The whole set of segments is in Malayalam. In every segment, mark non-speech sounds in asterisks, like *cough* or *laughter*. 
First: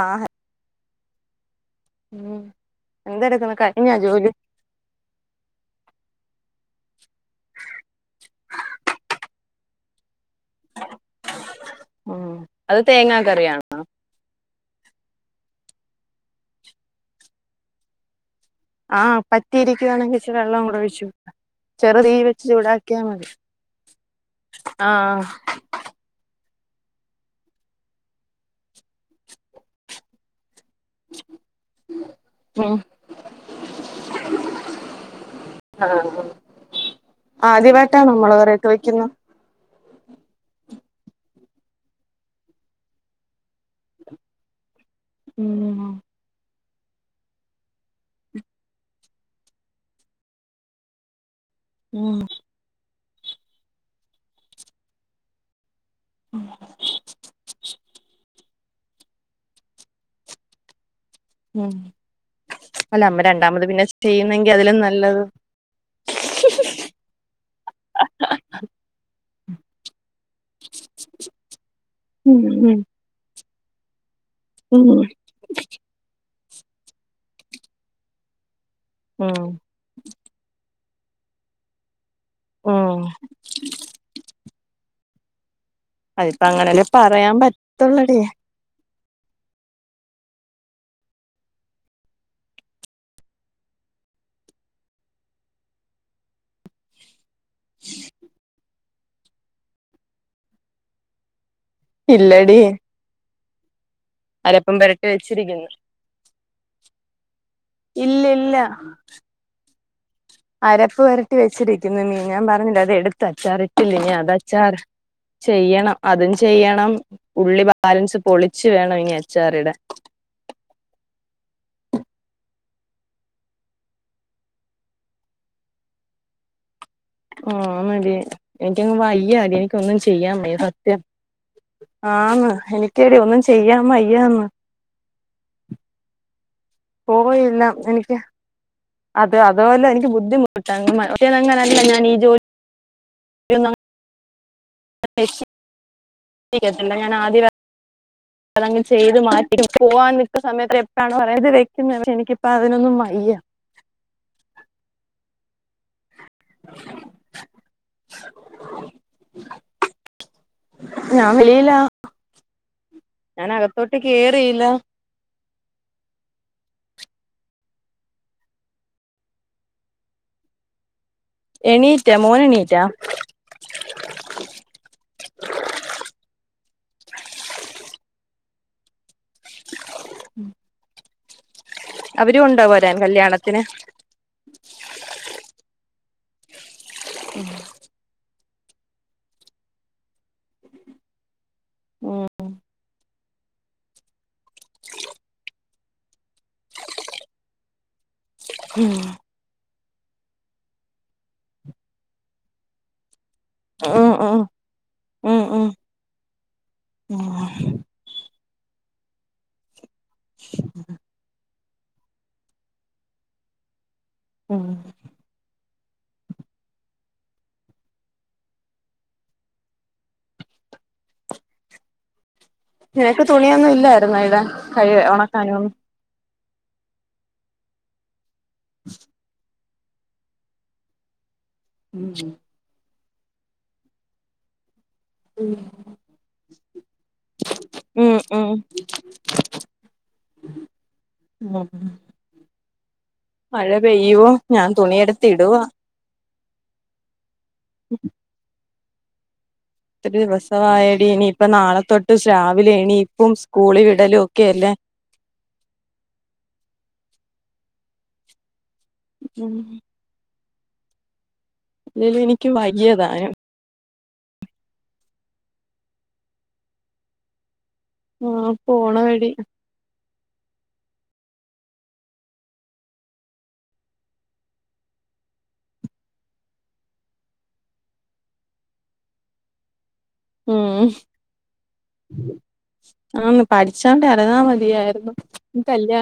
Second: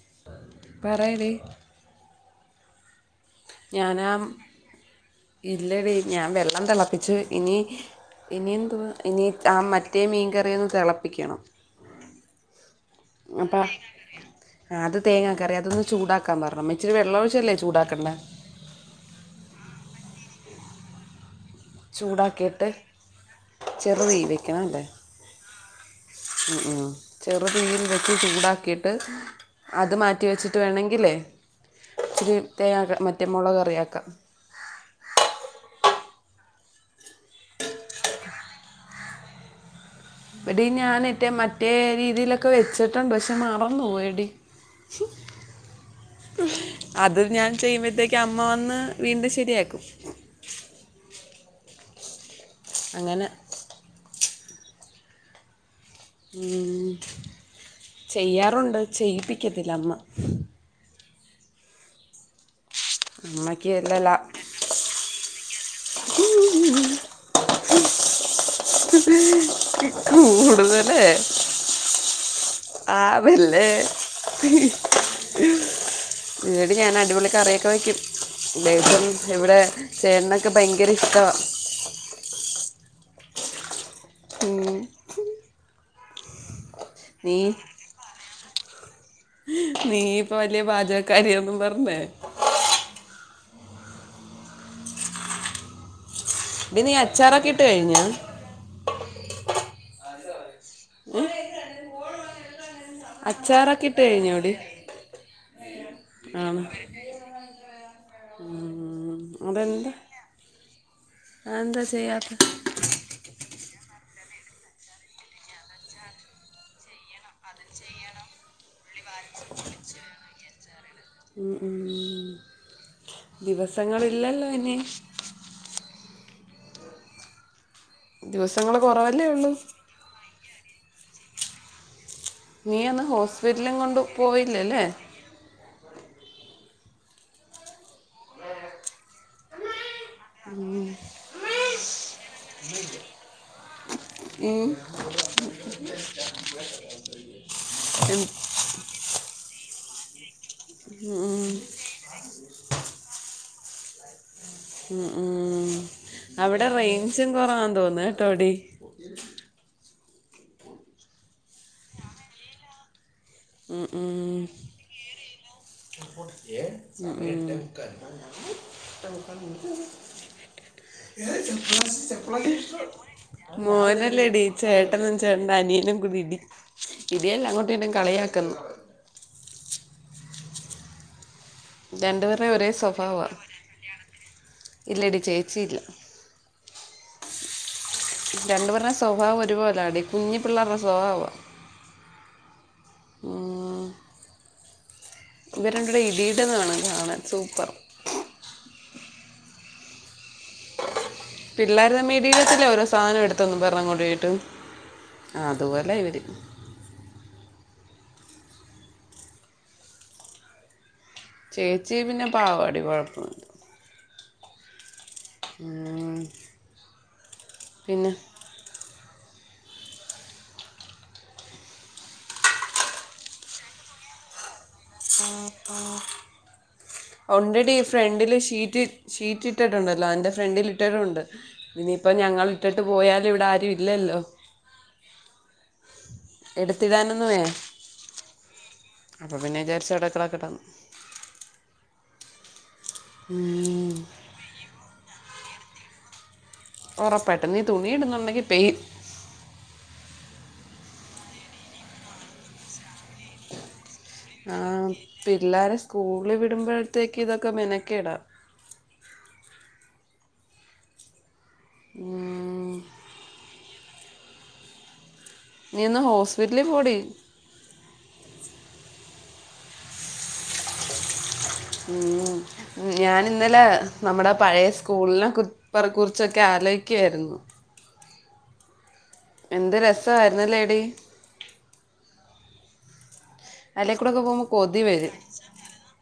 ആഹ് പറയെടി ഉം എന്തെട്ക്കണേ ഞാനാ ഇല്ലടി ഞാൻ വെള്ളം തെളപ്പിച്ച് ഇനി ഇനിയെന്തുവാ ഇനി ആ മറ്റേ മീൻകറിയൊന്ന് തെളപ്പിക്കണം. ഉം അത് തേങ്ങ *unintelligible* അത് തേങ്ങാ കറി അതൊന്ന് ചൂടാക്കാൻ പറഞ്ഞ് അമ്മ, ഇച്ചിരി വെള്ളോഴ്ച്ചല്ലേ ചൂടാക്കേണ്ടേ ആഹ് പറ്റിയിരിക്കുകയാണെങ്കിൽ ഇച്ച് വെള്ളം കൂടി ഒഴിച്ചു ചെറുതീ വെച്ച് ചൂടാക്കിയിട്ട് ചൂടാക്കിയാൽ മതി ചെറു ആഹ് ആഹ് ആഹ് ചെറുതീയിൽ വച്ച് ചൂടാക്കിയിട്ട് അത് മാറ്റി വച്ചിട്ട് വേണങ്കി ങ്കിലേ ഉം ഇച്ചിരിതേങ്ങ മറ്റേ മുളക് കറിയാക്കാം ആദ്യമായിട്ടാണോ മോള് കറി ഒക്കെ വെക്കുന്നത് എടീ ഞാനിറ്റേ മറ്റേ രീതിയിലൊക്കെ വെച്ചിട്ടുണ്ട് പക്ഷെ മറന്ന് പോയടി *inaudible* ഉം അത് ഞാൻ ചെയ്യുമ്പോഴത്തേക്കും അമ്മ വന്ന് വീണ്ടും ശരിയാക്കും ഉം അങ്ങനെ ഉ ചെയ്യാറുണ്ട് ചെയ്യിപ്പിക്കത്തില്ല അമ്മ ഉ അല്ല അമ്മ രണ്ടാമത് അമ്മയ്ക്ക് പിന്നെ ചെയ്യുന്നെങ്കി അതിലും നല്ലത് ഹ *inaudible* *unintelligible* ഉം ഉം വല്ലേ ഉം വീട് ഞാൻ അടിപൊളി കറിയൊക്കെ വയ്ക്കും ദൈപ്പം ഉം ഇവിടെ ചേട്ടനൊക്കെ ഭയങ്കര ഇഷ്ട ആ ഉം അതിപ്പ അങ്ങനെല്ലേ പറയാൻ നീ പറ്റുള്ളടയേ നീ ഇപ്പൊ വലിയ പാചകക്കാരിന്നും പറഞ്ഞേ ടി നീ അച്ചാർ ഒക്കെ ഇട്ട് കഴിഞ്ഞോ ഉം ഇല്ലടി അച്ചറ കിട്ട അലപ്പം പുരട്ടി വെച്ചിരിക്കുന്നു ആണ് ഇല്ല ഇല്ല ഉം, അതെന്താ അരപ്പ് വരട്ടി അതെന്താ വെച്ചിരിക്കുന്നു മീ ചെയ്യാത്ത ഞാൻ പറഞ്ഞില്ല അത് എടുത്ത അച്ചാർ ഇട്ടില്ലിനീ അത് അച്ചാർ ചെയ്യണം അതും ചെയ്യണം ഉള്ളി ബാലൻസ് പൊളിച്ചു വേണം ഇനി അച്ചാറിടാൻ ഉ ഉ ദിവസങ്ങളില്ലല്ലോ ഇനി ആഹ മതി ദിവസങ്ങൾ എനിക്കങ് കുറവല്ലേ വയ്യ ഉള്ളൂ മതി എനിക്ക ഒന്നും ചെയ്യാ മ സത്യം ആന്ന് എനിക്കേടി ഒന്നും ചെയ്യാ വയ്യാന്ന് തല്ലെ പോയിയില്ല എനിക്ക് ഉ അത അത പോല്ലെ എനിക്ക് ബുദ്ധിമുട്ട് അ ഒങ്ങനല്ല ഞാൻ ഈ ജോലി ഏ ല്ല ഞാൻ ആദ്യ ഉം, *unintelligible* അതങ്ങ് ചെയ്തു മാറ്റി പോവാാൻ നിക്ക സമയത്ത് എപ്പോഴാണ് പറയത് വെക്കുന്നത് പക്ഷെ എനിക്ക് അപ്പൊ അതിനൊന്നും വയ്യ ഉ ഉം അവിടെ റേയ്ഞ്ചും കൊറവാ തോന്ന ട്ടോ ടി ഞാ വെളിയിലാ ഞാൻ അകത്തോട്ടേ കേറിയില്ല കേറില്ല *unintelligible* *inaudible* *unintelligible* *inaudible* എണീറ്റാ മോന് എണീറ്റാ മോനല്ലടി ചേട്ടനും ചേട്ടന്റെ അനിയനും കൂടി ഇടി ഇടിയല്ല അങ്ങോട്ടും ഇങ്ങോട്ടും കളിയാക്കുന്നു ഉം *unintelligible* അവരും രണ്ടുപേരുടെ ഉണ്ടോ ഒരേ വരാൻ സ്വഭാവമാണ് കല്യാണത്തിന് ഇല്ലടി ചേച്ചിയില്ല *inaudible* രണ്ടുപേരുടെയും സ്വഭാവം ഒരുപോല ആടി കുഞ്ഞിപിള്ളേരുടെ സ്വഭാവമാണ് മ്മ് ഇവരുരണ്ടുപേരും ഇടീടന്ന് കാണാൻ സൂപ്പർ ഉം പിള്ളേരു തമ്മിൽ ഇടിടതില്ലേ ഓരോ സാധനം എടുത്തന്നും പറഞ്ഞ് അങ്ങോട്ടും ഉം ഇങ്ങോട്ടും ഉം ഉം ആഹ് ഉം അതുപോലെ ഇവര് ചേച്ചി പിന്നെ പാവാടി. കൊഴപ്പ... ഉം ഉം. പിന്നെ? നിനക്ക് തുണിയൊന്നും ഇല്ലായിരുന്നോ ഇടാൻ. കഴുക ഒണക്കാനും. ഒണ്ടെടീ. ഫ്രണ്ട്ല് ഷീറ്റ് ഷീറ്റ് ട്ടിട്ടുണ്ടല്ലോ അന്റെ ഫ്രണ്ടില് ഇട്ടിട്ടുണ്ട്. ഇനിയിപ്പോ ഞങ്ങള് ഇട്ടിട്ട് പോയാലും ഇവിടെ ആരും ഇല്ലല്ലോ. എടുത്തിടാനൊന്നുമേ ഉം ഉം അപ്പൊ പിന്നെ ചാരിച്ചു അവ്ടെ കെടക്കട്ടെന്ന് ഉം. മഴ പെയ്യുവോ ഞാ തുണിയെടുത്ത് ഇടുവാ ഒറപ്പായിട്ടും. നീ തുണി ഇട്ന്നുണ്ടെങ്കി പെയ്യും. ത്ര ദിവസ വായടീ. നി ഇപ്പം നാളെത്തൊട്ട് ശാവിലെ എണീപ്പും സ്കൂളി വി ആഹ്. പിള്ളാരെ സ്കൂളി വിടുമ്പോഴത്തേക്കും ഇതൊക്കെ മെനക്കേടാ ഉം ല്ലേലും എനിക്ക് ഉം. വയ്യതാനും. നീ ഒന്ന് ഹോസ്പിറ്റലി പോടി. ആഹ്. പോണമെടി ഉം ഞാന് ന്നലെ നമ്മടെ പഴേ സ്കൂൾനെ കുർ പർ കുർച്ചൊക്കെ ആലോചിക്കായിരുന്നു. എന്ത് രസ്സായിര്ന്നല്ലേടീ. ഉം ആന്ന് അതിലേ പഠിച്ചോണ്ട് കൂടെ ഒക്കെ എര്ന്നാ പോകുമ്പോൾ കൊതി മതിയായിരുന്നു. ഈ കല്ല്യാ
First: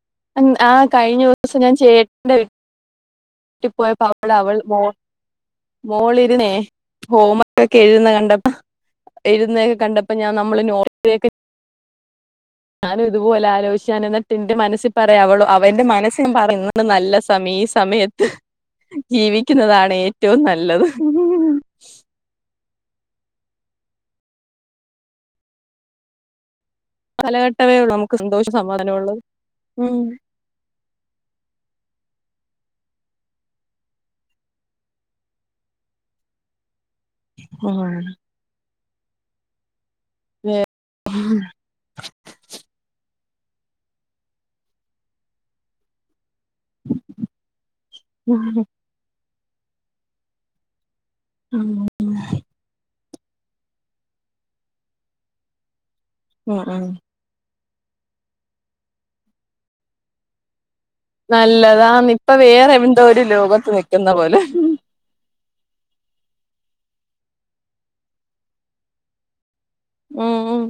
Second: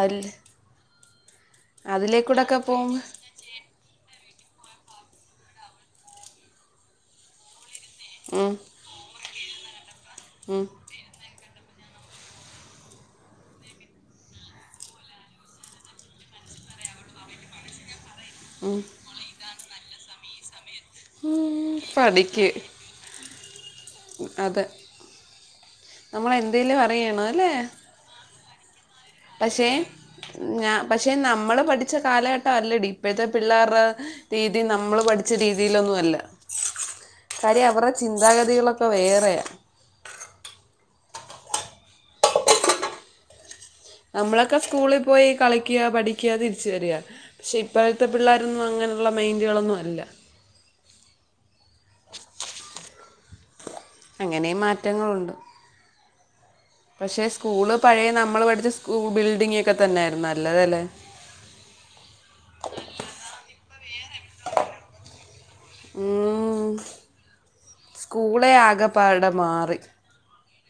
അൽസ് ആഹ്. കഴിഞ്ഞ ദോസം ഞാൻ ചേട്ടന്റെ വീ ഒക്കെ പോകുമ്പോൾ വീട്ടി പോയപ്പോ അ *unintelligible* അവൾ മോൾ മോളിര്ന്നേ ഹോംമ ക്കെ എഴുതന്ന കണ്ടപ്പ ഉം, എഴുതുന്നതൊക്കെ കണ്ടപ്പ ഞാ നമ്മള് ഉം, നോട്ട് *unintelligible* കെ ഞാനും ഇത്പോലെ ആലോചിചാന് ന്നട്ട് ന്റെ മനസ്സിപറയാ അവളൊ അവ ന്റെ മനസ്സി ഞാ പറയ് ന്ന് ന്ന് നല്ല സമീ ഈ സമയത്ത് ഉം ജീവിക്കുന്നതാണ് ഏറ്റവും നല്ലത് പഠിക്ക് അതെ. നമ്മളെ ന്തേലു അറിയ കാലഘട്ടമേ ഉള്ളൂ നമുക്ക് സന്തോഷോം സമാധാനവും ഒള്ളത്. പക്ഷെ ഞാ പക്ഷെ നമ്മള് പഠിച്ച കാലഘട്ടം അല്ലടി ഇപ്പഴത്തെ പിള്ളാ ർടെ രീതിം നമ്മള് പഠിച്ച രീതിയിലൊന്നും അല്ല. കാര്യം അവർടെ ഉം ചിന്താഗതികളൊക്കെ വേറെയാ വെ *unintelligible* നമ്മളെക്കെ സ്കൂളി പോയി കളിക്ക്യാ, പഠിക്ക്യാ, തിരിച്ച് വരിക. പക്ഷെ ഇ പ്പഴത്തെ പിള്ളേരൊന്നും അങ്ങനെള്ള മൈൻഡുകളൊന്നും അല്ല. ആഹ് *unintelligible* അങ്ങനേം മാറ്റങ്ങളുണ്ട് ആഹ് ആഹ് പക്ഷേ സ്കൂള് പഴയ നമ്മൾ പഠിച്ച സ്കൂ ബിൽഡിംങ്ങൊക്കെ തന്നെയായിരുന്നു നല്ലതെല്ലേ. നല്ലതാന്ന്. ഇപ്പ വേറെ എന്തോര് ലോകത്ത് നിക്കുന്ന പോലെ. ഉം. സ്ക്കൂളെ ആകപ്പാടെ മാറി. ഉം ഉം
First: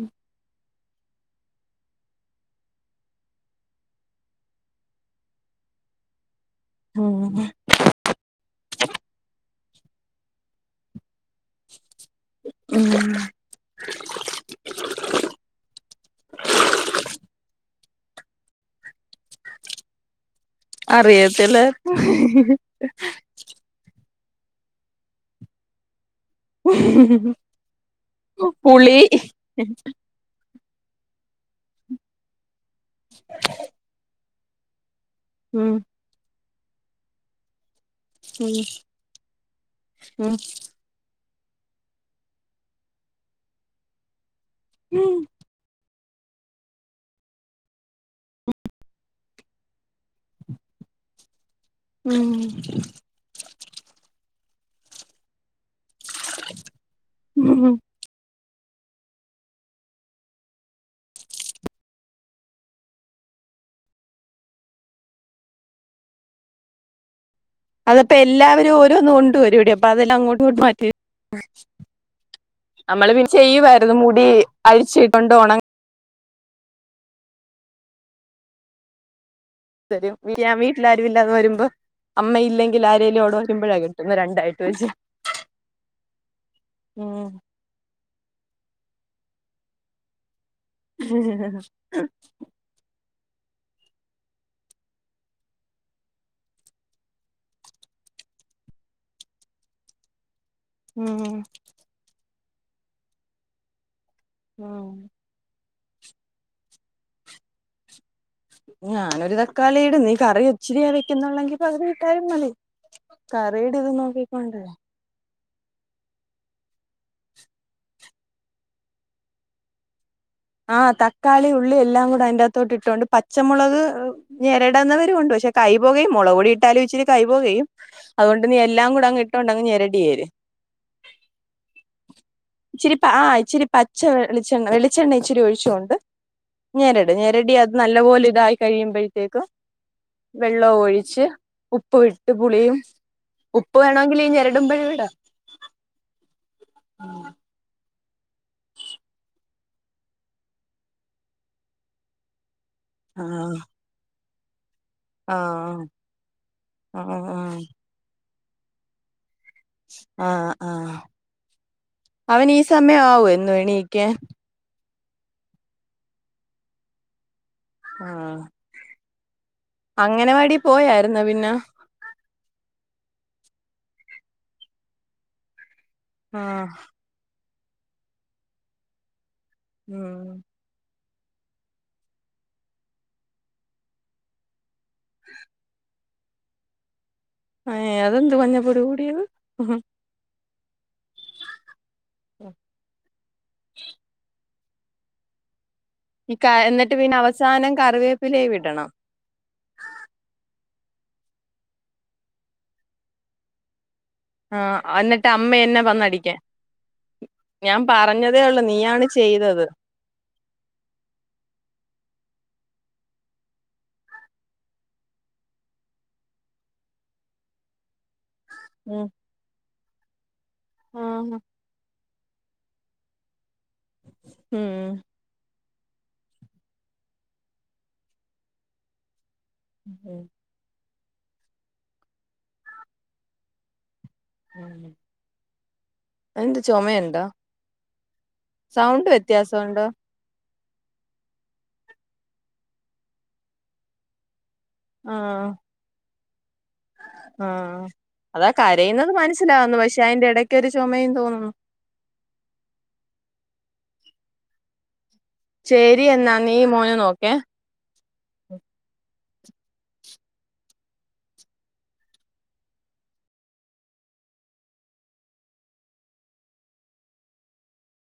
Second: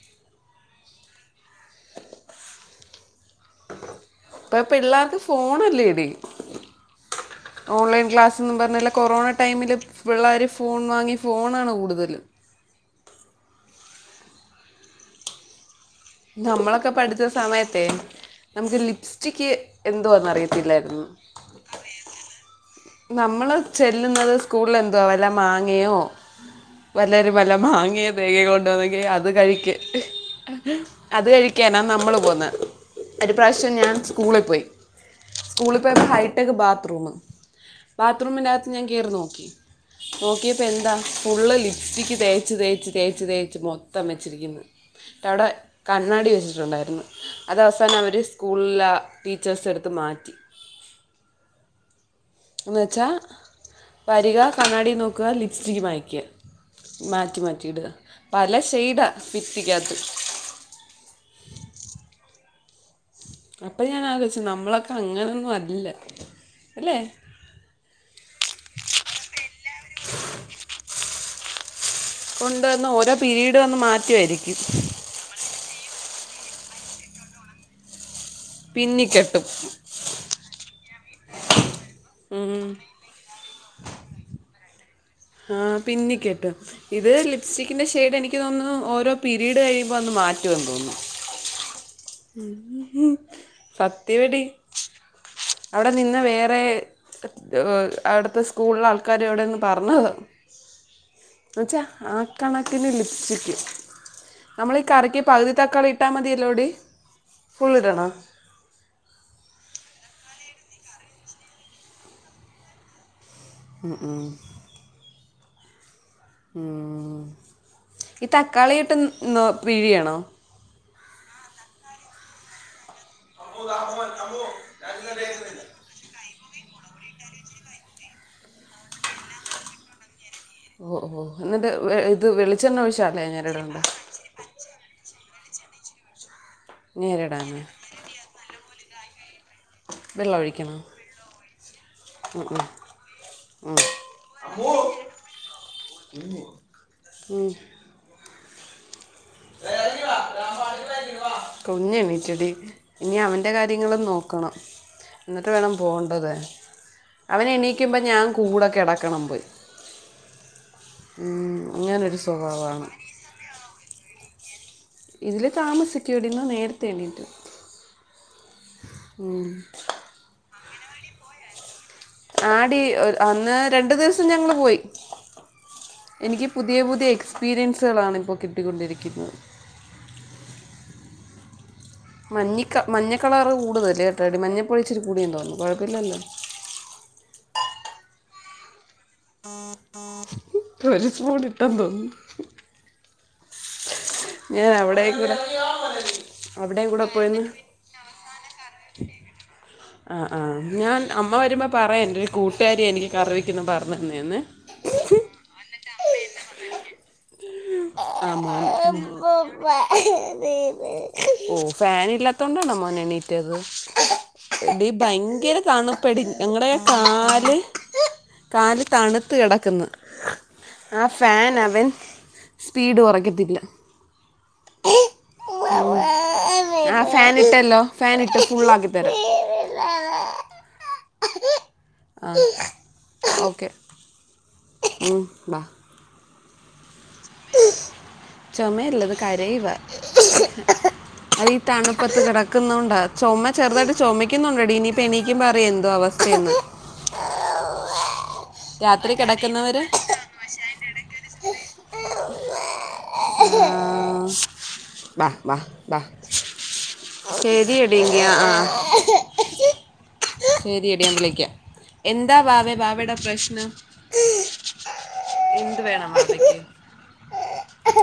പ്പ പിള്ളേർക്ക് ഫോണല്ലേടി. ഉം ഓൺലൈൻ ക്ലാസ്ന്ന് പറഞ്ഞില്ല കൊറോണ ടൈമില് പിള്ളേര് ഫോൺ വാങ്ങി ഫോണാണ് കൂടുതലും ഉം *unintelligible* നമ്മളക്കെ പഠിച്ച സമയത്തെ നമുക്ക് ലിപ്സ് ട്ടിക്ക് എന്തോന്നറിയത്തില്ലായിരുന്നു ചെലർ ഹ *unintelligible* നമ്മള് ചെല്ലുന്നത് സ്കൂളിൽ എന്തുവാ വല്ല മാങ്ങയോ വല്ലൊരു വല്ല മാങ്ങയൊ തേങ്ങയോ പുളി കൊണ്ടുവന്നെങ്കി അത് കഴിക്ക് അത് കഴിക്കാനാ നമ്മള് പോന്നെ ഒരു പ്രാശം ഞാൻ സ്കൂളിൽ പോയി ഉം സ്കൂളിൽ പോയപ്പോ ഹൈടെക്ക് ബാത്റൂമ് ബാത്റൂമിനകത്ത് ഞാൻ കേറി നോക്കി ഉം നോക്കിയപ്പ എന്താ ഫുള്ള് ലിപ്സ്റ്റിക്ക് തേച്ച് തേച്ച് തേച്ച് തേച്ച് മൊത്തം വെച്ചിരിക്കുന്നു ടവിടെ കണ്ണാടി വെച്ചിട്ടുണ്ടായിരുന്നു അത അവസാനം അവർ സ്കൂളില ടീച്ചേഴ്സ എടുത്ത് മാറ്റി ഉം എന്ന്വെച്ചാ വരിക കണ്ണാടി നോക്കുക ലിപ്സ്റ്റിക്ക് മായ്ക മാറ്റി ഉം മാറ്റിടുക പല ഷെയ്ഡാ ഫിതീക്കകത്ത് അപ്പൊ ഞാൻ ആലോചിച്ചു നമ്മളൊക്കെ അങ്ങനൊന്നും അല്ല അല്ലെ അതപ്പോ എല്ലാവരും ഓരോന്നും കൊണ്ട് വരോടി അപ്പൊ അതെല്ലാം അങ്ങോട്ടുംങ്ങട്ട മാറ്റി കൊണ്ടുവന്ന് നമ്മള് ഓരോ പി പീരീഡ് വന്ന് ചെയ്യവരുന്നു മുടി മാറ്റുമായിരിക്കും അഴിച്ചിട്ടുഒന പിന്നിക്കെട്ടും ഞാൻ വീട്ടിലരുുമില്ലാന്ന് വരുമ്പോ ഉം അമ്മയില്ലെങ്കിൽ ആരേലും അവടെ വരുമ്പഴാ കെട്ടുന്നെ രണ്ടായിട്ട വച്ച് ആ പിന്നി കെട്ടും ഇത് ഉം ലിപ്സ്റ്റിക്കിന്റെ ഷെയ്ഡ് എനിക്ക് എിക്കന്ന് ഓരോ പിരീഡ് കഴിയുമ്പോ അന്ന് മാറ്റുമെന്ന് തോന്നുന്നു ഹ് ഹ് *unintelligible* ഉം സത്യവടി അവിടെ നിന്ന വേറെ അവിടത്തെ സ്കൂളില ആൾക്കാര് അവടെന്ന് പറഞ്ഞത് ഉം ച ആ കണക്കിന് ലിപ്സ്റ്ക് നമ്മളീ ഉം കറി പകുതി തക്കാളി ഇട്ടാൽ മതിയല്ലോടി ഫുൾ ഇടണോ ഞാനൊരു തക്കാളി ഇട നീ കറി ഇച്ചിരിയാ വെക്കുന്നുള്ളെങ്കി പകുതി ഇട്ടാലും മതി കറീട് ഇത് ഉം ഉം നോക്കിക്കൊണ്ടേ ഈ തക്കാളിോട്ട് പിഴിയണോ ആഹ് തക്കാളി ഉള്ളി എല്ലാം കൂടെ അത്തിന്റെ അത്തോട്ട് ഇട്ടൊണ്ട് പച്ചമുളക് ഇടാവുന്നവരുംണ്ട് പക്ഷെ കൈ പൊ കയും മോളാകെ പൊടി ഇട്ടാലും ഇച്ചിരി കൈ പോകുകയും അതോണ്ട് നീ എല്ലാം കൂടങ്ങ് ഇട്ടോണ്ട് അങ്ങ് ന്നെരടിയേര് ഓ ഓ എന്നിട്ട് ഇത് വെളിച്ചെണ്ണ ഒഴിച്ച അല്ലേ ഞെരഡന്റെ *unintelligible* വെളിചണ്ണ വെളി ച്ചെണ്ണ ഇച്ചിരി ഒഴിച്ചോണ്ട് ഞരട്, ഞരടി ഞെരടാന്ന് അത് നല്ലപോലെ ഇതായി കഴിയുമ്പോഴത്തേക്കും വെള്ളം ഒഴിക്കണം വെള്ളവൊഴി ച്ച് ഉപ്പ് വിട്ട് ഉം, ഉം, പുളിയും ഉം. ഉപ്പ് വേണമെങ്കിൽ ഞരടുമ്പോഴേ ഇടാം *unintelligible* ഉം *unintelligible* കുഞ്ഞെണീറ്റടി ഇനി അവൻ്റെ ആഹ് കാര്യം ങ്ങളും ആഹ് നോക്കണംഇന്നിട്ട് വേണം ആഹ് പോണ്ടത് ആഹ് അവനെണീക്ക ക്കുമ്പോ ഞാൻ കൂടെ കിടക്കണം പോയി ആഹ് ആഹ് ഉം, അങ്ങനൊരു അവനീ സ്വഭാവമാണ് സമയ ആവ്യോ എന്നും എണീക്കാൻ ഇതിൽ താമസിക്കോടി ന്ന് നേരത്തെ എണീറ്റ് ആഹ് ഉം അംഗനവാടി പോയാർന്നോ പിന്നെ ആടി അന്ന് രണ്ടു ദിവസം ഞങ്ങള് പോയി എനിക്ക് ആഹ് പുതിയ പുതിയ എക്സ്പീരിയൻസുകളാണ് ഇപ്പോൾ കിട്ടിക്കൊണ്ടിരിക്കുന്നത് ഉം മഞ്ഞിക്ക മഞ്ഞകളറ് കൂടുതൽ ട്ടോടി മഞ്ഞപ്പൊഴിച്ചിരി കൂടിയെന്ന് തോന്നുന്നു കുഴപ്പില്ലല്ലോ അഹ്തെന്ത് മഞ്ഞപൊടി കൂടിയത് ഒരു സ്പൂൺ ഇട്ടെന്ന് തോന്നുന്നു ഉം ഞാൻ അവിടെക്കൂട ഈ ക എന്നിട്ട് പിന്നെ അവസാനം കറിവേപ്പിലേ വിടണം ആഹ് ആഹ് ഞാൻ അമ്മ വരുമ്പ പറയണ്ട് കൂട്ടുകാരി എനിക്ക് കറി വെക്കുന്നെ പറഞ്ഞു തന്നേന്ന് ആഹ് എന്നിട്ട് അമ്മ എന്നെ വന്നടിക്കാൻ ഞാൻ ആ പറഞ്ഞതേ ഉള്ളൂ മോൻ നീയാണ് ചെയ്തത് ഓ ഫൻ ഇല്ലാത്തോണ്ടാണോ മോൻ എണീറ്റത് ഇടീ ഭയങ്കര തണുപ്പെടി ഞങ്ങടെ കാല് കാല് ഉം തണ്ത്ത് കിടക്ക്ന്ന്. ആ ആഹ് ഫാൻ അവൻ സ്പീഡ് കുറയ്ക്കത്തില്ല ഉം ആഹ് ഫാൻ ഇട്ടല്ലോ, ഫാൻ ഇട്ട് ഫുൾ ആക്കിത്തരാം ഉ ആഹ് ഓക്കെ *inaudible* ഉം ബ ആ എന്ത് ചൊമേ ചൊമയല്ലത് കരയുവാ വ്യത്യാസമുണ്ടോ അതീ തണുപ്പത്ത് കിടക്കുന്നോണ്ടാ ചുമ ചെറുതായിട്ട് ചുമക്കുന്നുണ്ടോടീ നി പ എണിക്കുമ്പറിയ എന്തോ അവസ്ഥേന്ന് ആഹ അതാ കരയുന്നത് രാത്രി മനസ്സിലാവുന്നു കിടക്കുന്നവര് പക്ഷേ അയിൻ്റെ ടയ്ക്കൊരു ചൊമയും തോന്നുന്നു ആഹ് ശരി എന്നാ നീ മോനെ നോക്കേ ശരി രിടി ആഹ് അഹ് ശരി എടി ഞാൻ വിളക്ക എന്താ വാവേ വാവേടെ പ്രശ്നം എന്തുവേണം വാവക്ക്